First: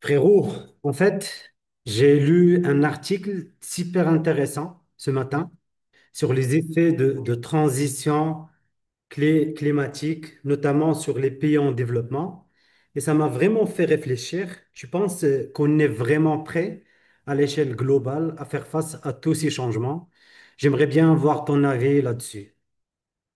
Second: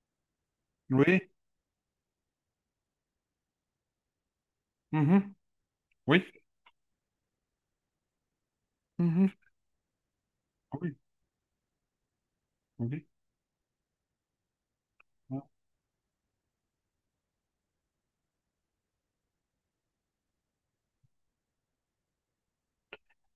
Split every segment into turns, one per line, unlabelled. Frérot, en
Oui,
fait, j'ai lu un article super intéressant ce
mhm,
matin
oui,
sur les effets de transition
mhm,
climatique, notamment
oui,
sur les pays en développement. Et
oui.
ça m'a vraiment fait réfléchir. Je pense qu'on est vraiment prêt à l'échelle globale à faire face à tous ces changements. J'aimerais bien voir ton avis là-dessus.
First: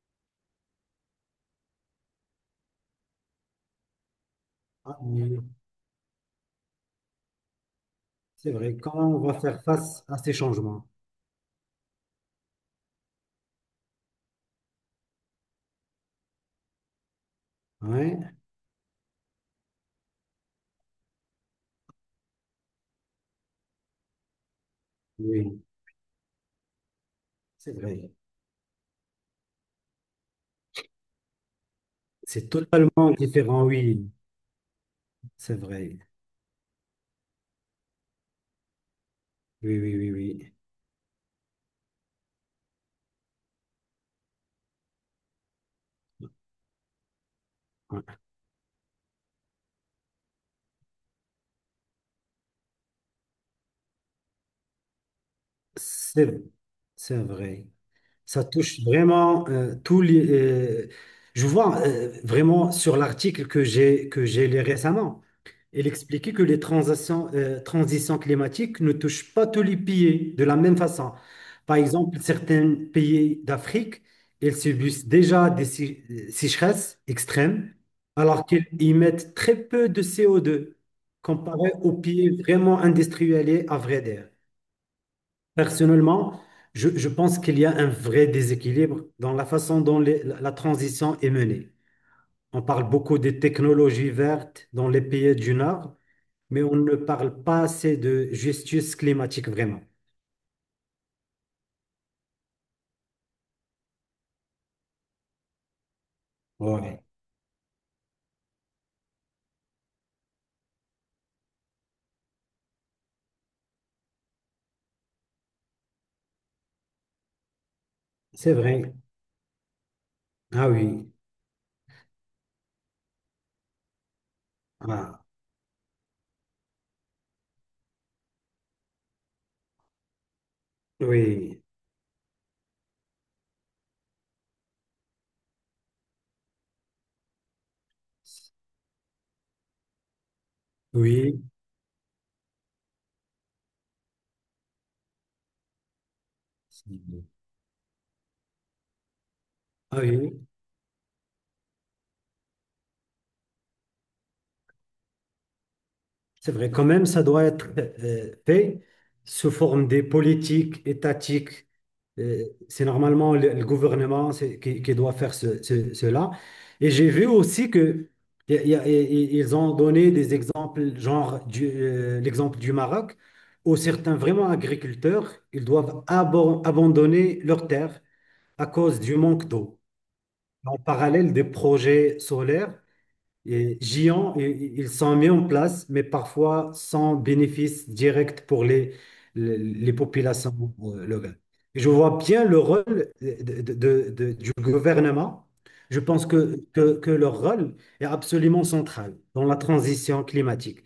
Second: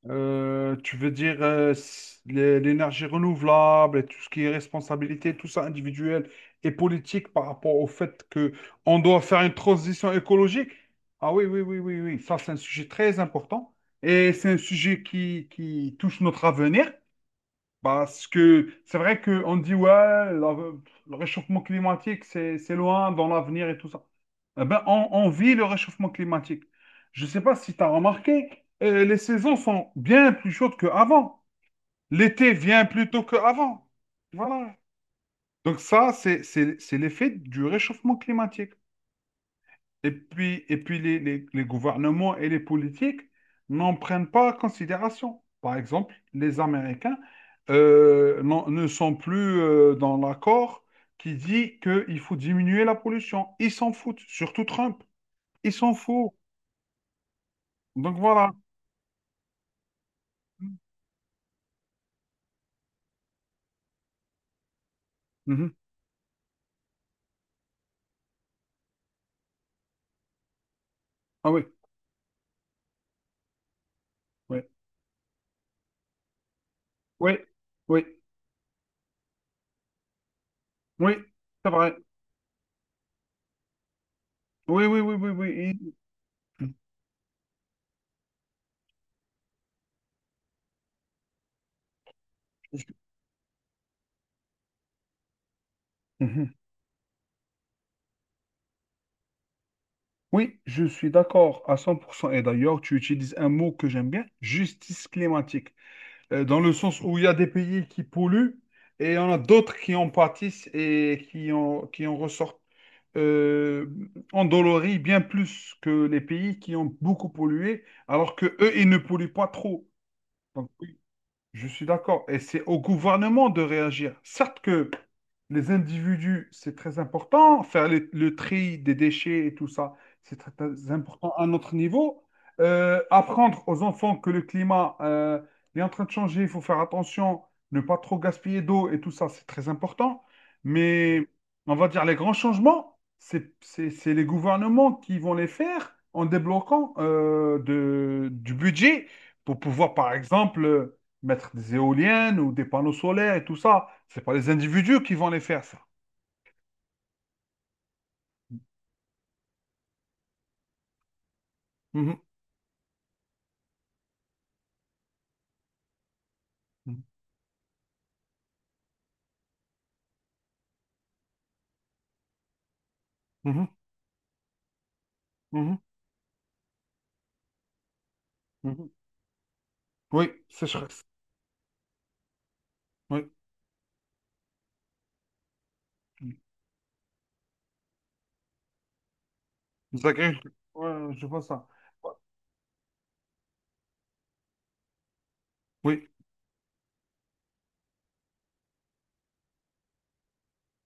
Tu veux dire l'énergie renouvelable et tout ce qui est
Ah
responsabilité,
oui,
tout ça individuel et politique par rapport au fait
c'est
que
vrai.
on
Comment
doit
on va
faire une
faire face
transition
à ces
écologique?
changements?
Ah oui, oui, oui, oui, oui. Ça, c'est un sujet très important et c'est un sujet qui touche notre avenir. Parce
Ouais,
que c'est vrai qu'on dit, ouais, le réchauffement climatique, c'est loin dans l'avenir et tout ça. Eh ben, on vit
oui,
le réchauffement climatique. Je ne sais pas
c'est
si tu as
vrai.
remarqué, les saisons sont bien plus chaudes qu'avant.
C'est
L'été vient plus
totalement
tôt
différent,
qu'avant.
oui.
Voilà.
C'est
Donc
vrai.
ça, c'est l'effet du réchauffement climatique.
Oui, oui,
Et
oui, oui.
puis, et puis les gouvernements et les politiques n'en prennent pas en considération. Par exemple, les Américains
Ouais.
ne sont plus dans l'accord qui dit qu'il faut diminuer la pollution. Ils s'en foutent, surtout Trump. Ils s'en foutent.
C'est, c'est vrai.
Donc
Ça
voilà.
touche vraiment tous les. Je vois vraiment sur l'article que j'ai lu récemment.
Mhm.
Il expliquait que les transitions climatiques ne touchent pas tous les pays de la même façon.
Ah oui,
Par exemple, certains pays d'Afrique, ils
oui,
subissent déjà des sécheresses
oui,
extrêmes,
oui,
alors qu'ils émettent très peu de CO2
oui, c'est
comparé aux
vrai.
pays vraiment industrialisés, à vrai dire.
Oui, oui, oui, oui, oui.
Personnellement, je pense qu'il y a un vrai déséquilibre dans la façon dont la transition est menée. On parle beaucoup des technologies vertes dans les pays du Nord,
Mhm.
mais on ne parle pas assez de justice climatique vraiment.
Oui, je suis d'accord à 100%. Et d'ailleurs, tu utilises un mot que j'aime bien, justice climatique. Dans le sens
Ouais,
où il y a des pays qui polluent et il y en a d'autres qui en pâtissent et qui en ressortent euh, endoloris bien plus que les pays qui ont beaucoup pollué, alors
c'est
que eux, ils
vrai.
ne polluent pas trop.
Ah
Donc, oui.
oui.
Je suis d'accord. Et c'est au gouvernement de réagir. Certes que
Ah,
les individus, c'est très important, faire le tri des déchets et tout ça, c'est très important à
oui.
notre niveau. Apprendre aux enfants que le climat est en train de changer, il faut faire attention, ne pas trop gaspiller d'eau et tout ça, c'est très important. Mais
Oui.
on va dire les grands changements, c'est les gouvernements qui vont les faire en débloquant du budget pour pouvoir,
Ah
par
oui.
exemple mettre des éoliennes ou des panneaux solaires et tout ça. C'est pas les individus qui vont les faire, ça.
C'est vrai, quand même, ça doit être fait sous forme des politiques étatiques.
Mhm,
C'est normalement le gouvernement qui doit faire cela. Et j'ai vu aussi que y a- y a- y- y- ils ont donné des exemples, genre l'exemple du Maroc,
mhm,
où certains vraiment agriculteurs, ils
mhm,
doivent abandonner leurs terres à
mhm, mhm.
cause du manque d'eau.
Oui,
En
sécheresse.
parallèle des projets solaires
Oui.
et Gion, ils sont mis en place, mais parfois sans bénéfice direct pour les
Les agriculteurs.
populations
Ouais, je
locales.
vois ça.
Je vois bien le rôle du gouvernement. Je
Oui,
pense que leur rôle est absolument central dans la transition climatique.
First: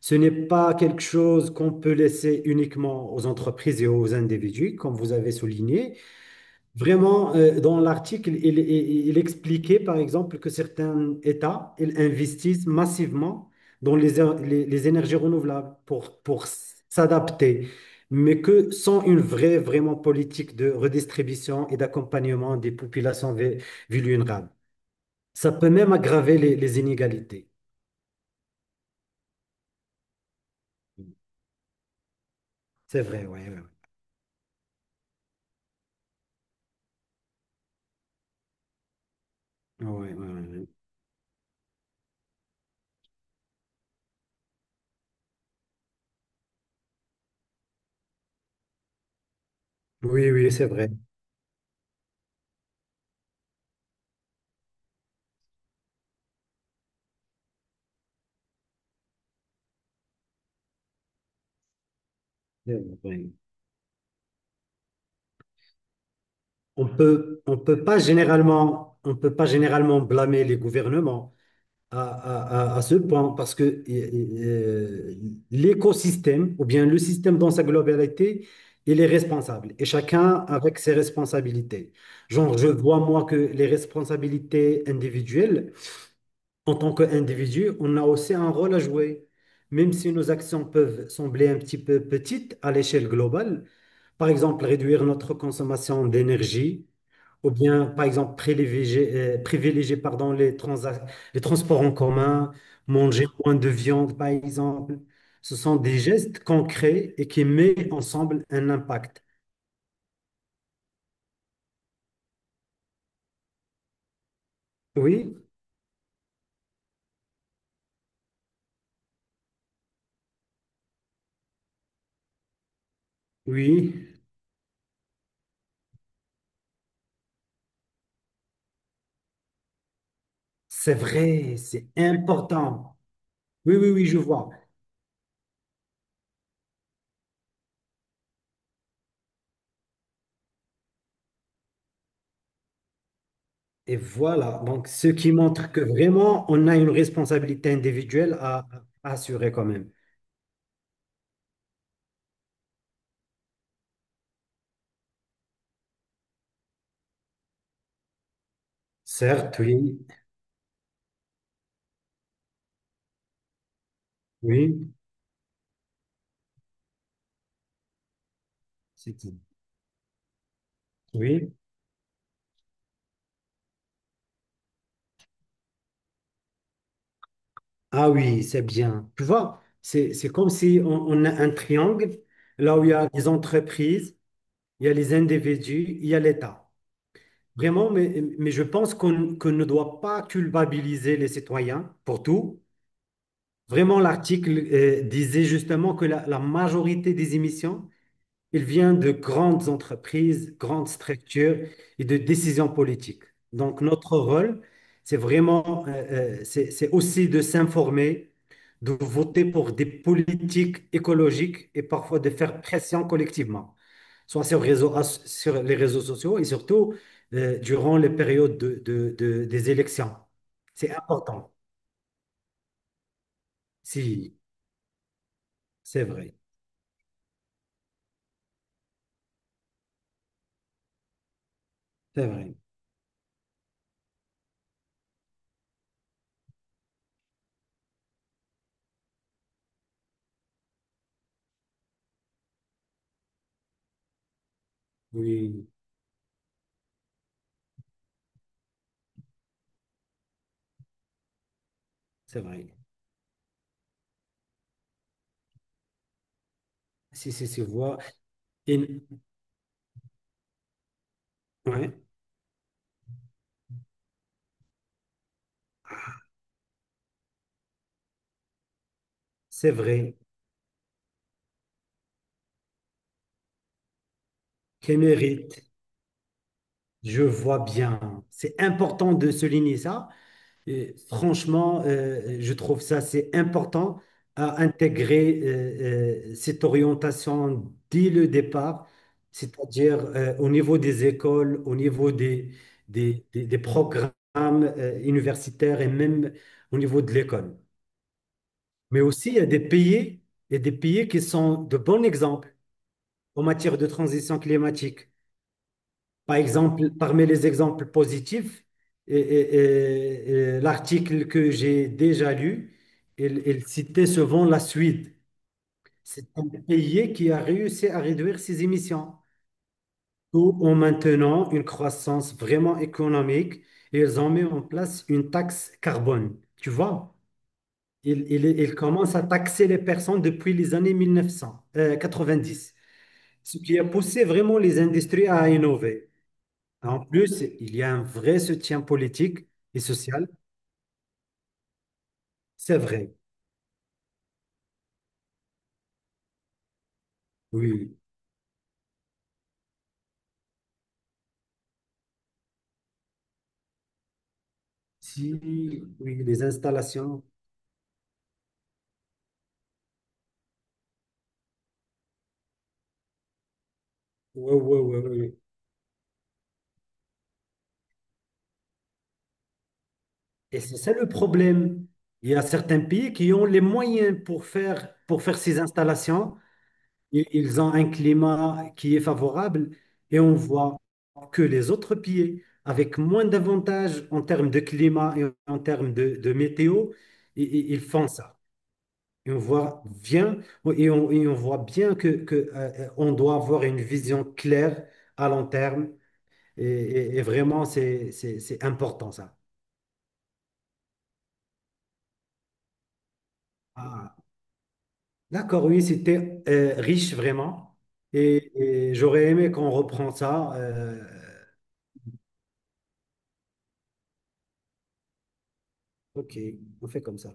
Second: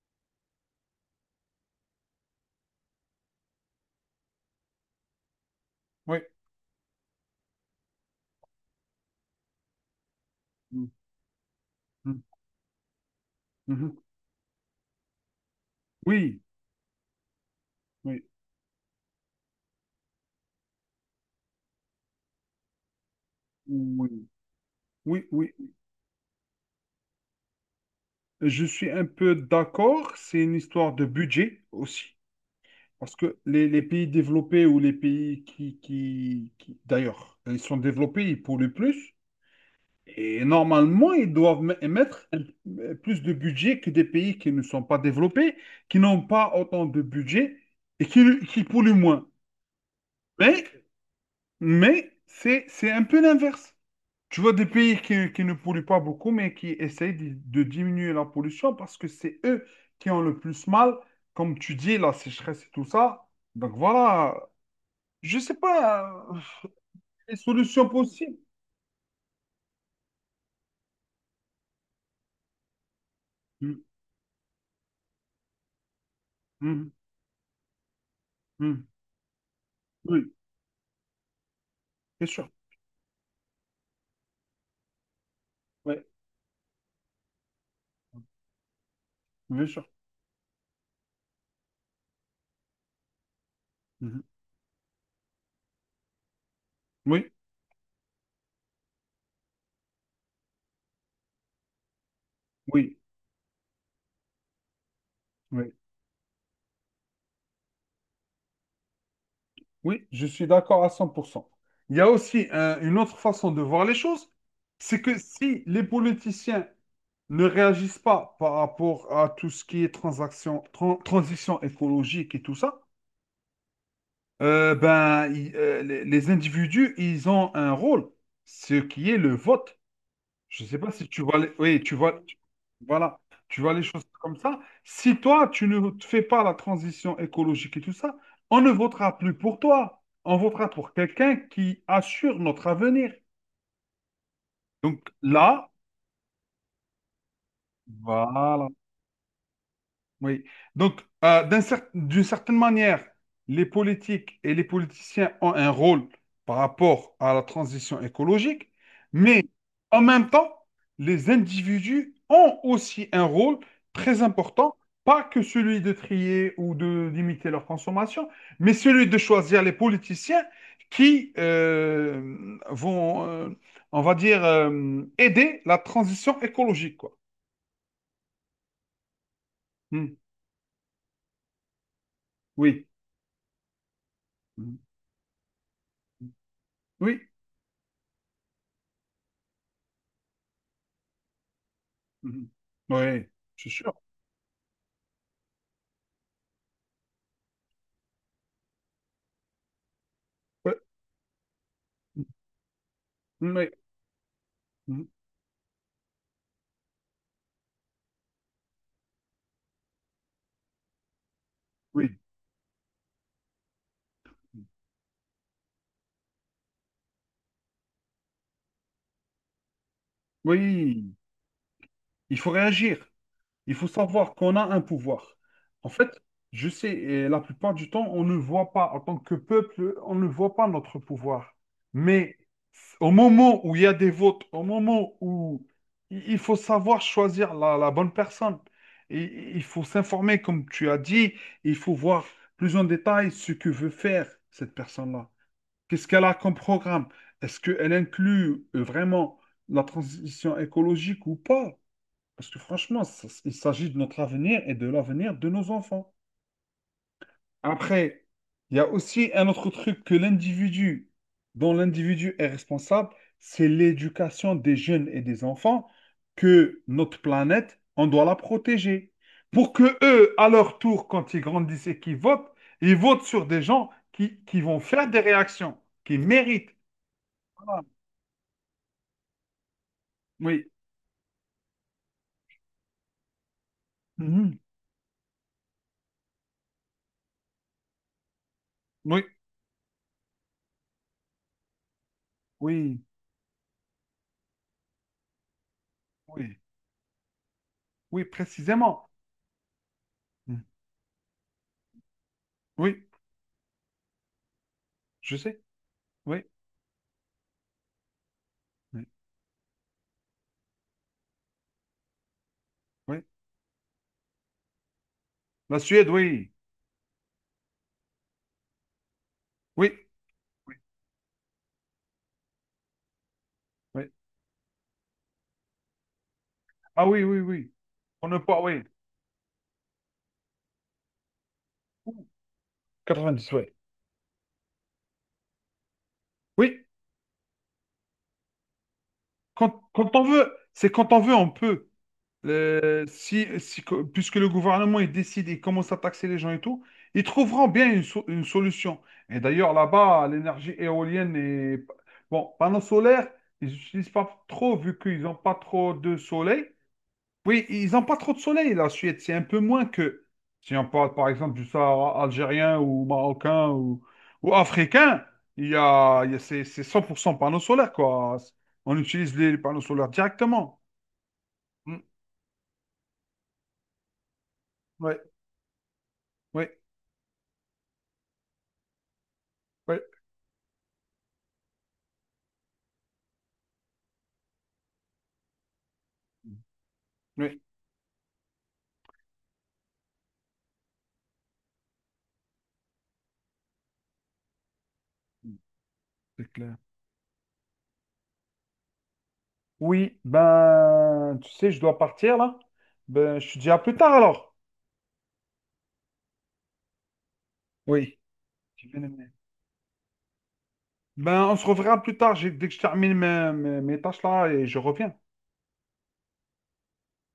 Ce n'est pas quelque chose qu'on peut laisser uniquement aux entreprises et aux individus, comme vous avez souligné.
oui.
Vraiment, dans l'article, il expliquait par exemple que certains États ils
Mhm,
investissent massivement
mhm.
dans les énergies renouvelables
Oui,
pour s'adapter,
oui,
mais que sans une vraiment politique de redistribution et d'accompagnement des populations
oui,
vulnérables.
oui,
Ça peut
oui.
même aggraver les inégalités.
Je suis un peu d'accord. C'est une histoire de budget aussi.
C'est
Parce
vrai,
que
oui. Ouais,
les pays développés ou les pays d'ailleurs, ils sont développés, ils polluent plus.
ouais, ouais,
Et
ouais, ouais.
normalement, ils doivent émettre plus de budget que des pays qui ne sont pas développés, qui n'ont pas autant de budget et qui polluent moins.
Oui, oui,
Mais,
c'est vrai.
mais c'est un peu l'inverse. Tu vois des pays qui ne polluent pas beaucoup, mais qui essayent de diminuer la pollution parce que c'est eux qui ont le plus mal, comme tu dis, la sécheresse et
C'est
tout
vrai.
ça. Donc voilà, je sais pas les solutions possibles.
On peut pas généralement blâmer les gouvernements à ce point parce
Mm,
que l'écosystème, ou bien
mm,
le système dans sa globalité,
mm.
il est responsable et chacun
Oui,
avec ses responsabilités.
bien sûr.
Genre, je vois moi que les responsabilités individuelles,
Oui,
en tant qu'individu, on a aussi un rôle à jouer.
bien sûr.
Même si nos actions peuvent sembler un petit peu petites à l'échelle globale,
Mhm.
par exemple réduire notre consommation d'énergie,
Oui,
ou bien par exemple privilégier, pardon, les transports en commun,
oui,
manger moins de viande par exemple, ce
oui,
sont des gestes concrets et qui mettent ensemble un impact.
oui, je suis d'accord à 100%. Il y a aussi une autre façon de voir les choses, c'est que
Oui,
si les politiciens ne réagissent pas par rapport à tout ce qui est transition écologique et tout ça,
oui,
les individus, ils ont un rôle, ce qui est le vote. Je ne sais pas
c'est
si tu vois les...
vrai,
Oui,
c'est
tu vois...
important.
Voilà, tu vois
Oui,
les
oui,
choses
oui, je
comme
vois.
ça. Si toi, tu ne te fais pas la transition écologique et tout ça, on ne votera plus pour toi. On votera pour quelqu'un qui assure notre avenir.
Et voilà, donc ce
Donc
qui
là,
montre que vraiment, on a une responsabilité individuelle
voilà.
à assurer quand même.
Oui. Donc, d'une certaine manière, les politiques et les politiciens ont un rôle par rapport à la transition écologique, mais
Certes, oui,
en même temps, les individus ont aussi un rôle très important,
oui,
pas que celui de trier ou de limiter leur consommation, mais celui de
c'est tout.
choisir les politiciens qui
Oui.
on va dire, aider la transition écologique, quoi.
Ah oui, c'est bien. Tu vois,
Hmm.
c'est comme si on a un triangle, là où
Oui.
il y a les entreprises,
Hmm.
il y a les individus, il y a l'État.
Oui.
Vraiment, mais je pense qu'on ne doit pas culpabiliser les citoyens pour
Mhm.
tout.
Ouais, c'est sûr.
Vraiment, l'article disait justement que la majorité des émissions il vient de grandes entreprises,
Ouais.
grandes structures et de décisions politiques.
Mhm. Ouais.
Donc, notre rôle,
Mhm.
c'est vraiment, c'est aussi de s'informer, de voter pour des politiques écologiques et
Oui.
parfois de faire pression collectivement, soit sur les réseaux sociaux et surtout durant les périodes des élections. C'est
Oui,
important.
il faut réagir. Il faut savoir
Si,
qu'on a un pouvoir. En
c'est
fait,
vrai.
je sais, et la plupart du temps, on ne voit pas, en tant que peuple, on ne voit pas notre pouvoir.
C'est
Mais
vrai.
au moment où il y a des votes, au moment où il faut savoir choisir la bonne personne, et il faut s'informer, comme tu as dit, il faut voir plus en détail ce que veut faire cette personne-là.
Oui,
Qu'est-ce qu'elle a comme programme? Est-ce qu'elle inclut vraiment la transition écologique ou pas?
c'est
Parce que
vrai.
franchement, il s'agit de notre avenir et de l'avenir de nos enfants.
Si, si, si, voit.
Après, il y a
Et-
aussi un autre truc que l'individu, dont
ouais,
l'individu est responsable, c'est l'éducation des jeunes et des enfants, que notre planète, on doit la protéger.
c'est
Pour que
vrai.
eux, à leur tour, quand ils grandissent et qu'ils votent, ils votent sur des gens qui vont
Quel
faire des
mérite,
réactions, qui méritent.
je vois
Voilà.
bien. C'est important de souligner ça.
Oui,
Et franchement, je trouve ça, c'est important
mhm,
à intégrer cette orientation dès le départ,
oui,
c'est-à-dire au niveau des écoles, au niveau
oui,
des programmes universitaires et même
oui,
au niveau de l'école.
oui,
Mais
précisément.
aussi, il y a
Mm,
des pays qui sont de bons exemples
oui,
en matière de transition climatique.
je sais.
Par
Oui,
exemple, parmi les exemples positifs,
oui,
et- et- et- et l'article que j'ai déjà lu,
oui.
il citait souvent la Suède.
La Suède,
C'est un
oui,
pays qui a réussi à réduire ses émissions,
oui,
tout
oui,
en maintenant une croissance vraiment économique. Et
oui.
ils ont mis en place une taxe carbone. Tu
Ah
vois,
oui, oui, oui.
ils
On ne peut,
il
oui.
à taxer les personnes depuis les années
Ouh,
1990,
dix
ce
oui.
qui a poussé vraiment les industries à innover.
Oui,
En plus, il y a un vrai soutien politique et
quand, quand on
social,
veut, c'est quand on veut, on peut.
c'est vrai.
Puisque le gouvernement il décide, il commence à taxer les gens et tout, ils trouveront
Oui,
bien
oui.
une, une solution. Et d'ailleurs, là-bas, l'énergie éolienne est... Bon, panneaux solaires, ils n'utilisent pas trop vu qu'ils
Si
n'ont pas
oui,
trop de
les
soleil.
installations,
Oui, ils n'ont pas trop de soleil, la Suède. C'est un peu moins que si on parle par exemple du Sahara algérien ou marocain ou
oui, oui, oui,
africain,
oui.
il y a c'est 100% panneaux solaires, quoi. On utilise les panneaux solaires
Et c'est
directement.
ça le problème.
Mm.
Il y a certains pays qui ont les moyens
Ouais,
pour faire ces installations.
ouais,
Ils ont un climat qui est favorable
ouais.
et on voit que les autres pays, avec moins d'avantages en termes de climat et en termes de météo,
Oui,
ils font ça. Et on voit bien, et on voit bien on doit avoir une vision claire à long terme.
c'est clair.
Et vraiment, c'est important ça.
Oui, ben, tu sais, je dois partir là. Ben, je te dis à plus tard
Ah,
alors.
d'accord, oui, c'était riche vraiment.
Oui. J'ai
Et
bien
j'aurais
aimé.
aimé qu'on reprend ça.
Ben, on se reverra plus tard, dès que je termine mes, mes tâches là et je reviens.
Ok, on fait comme ça.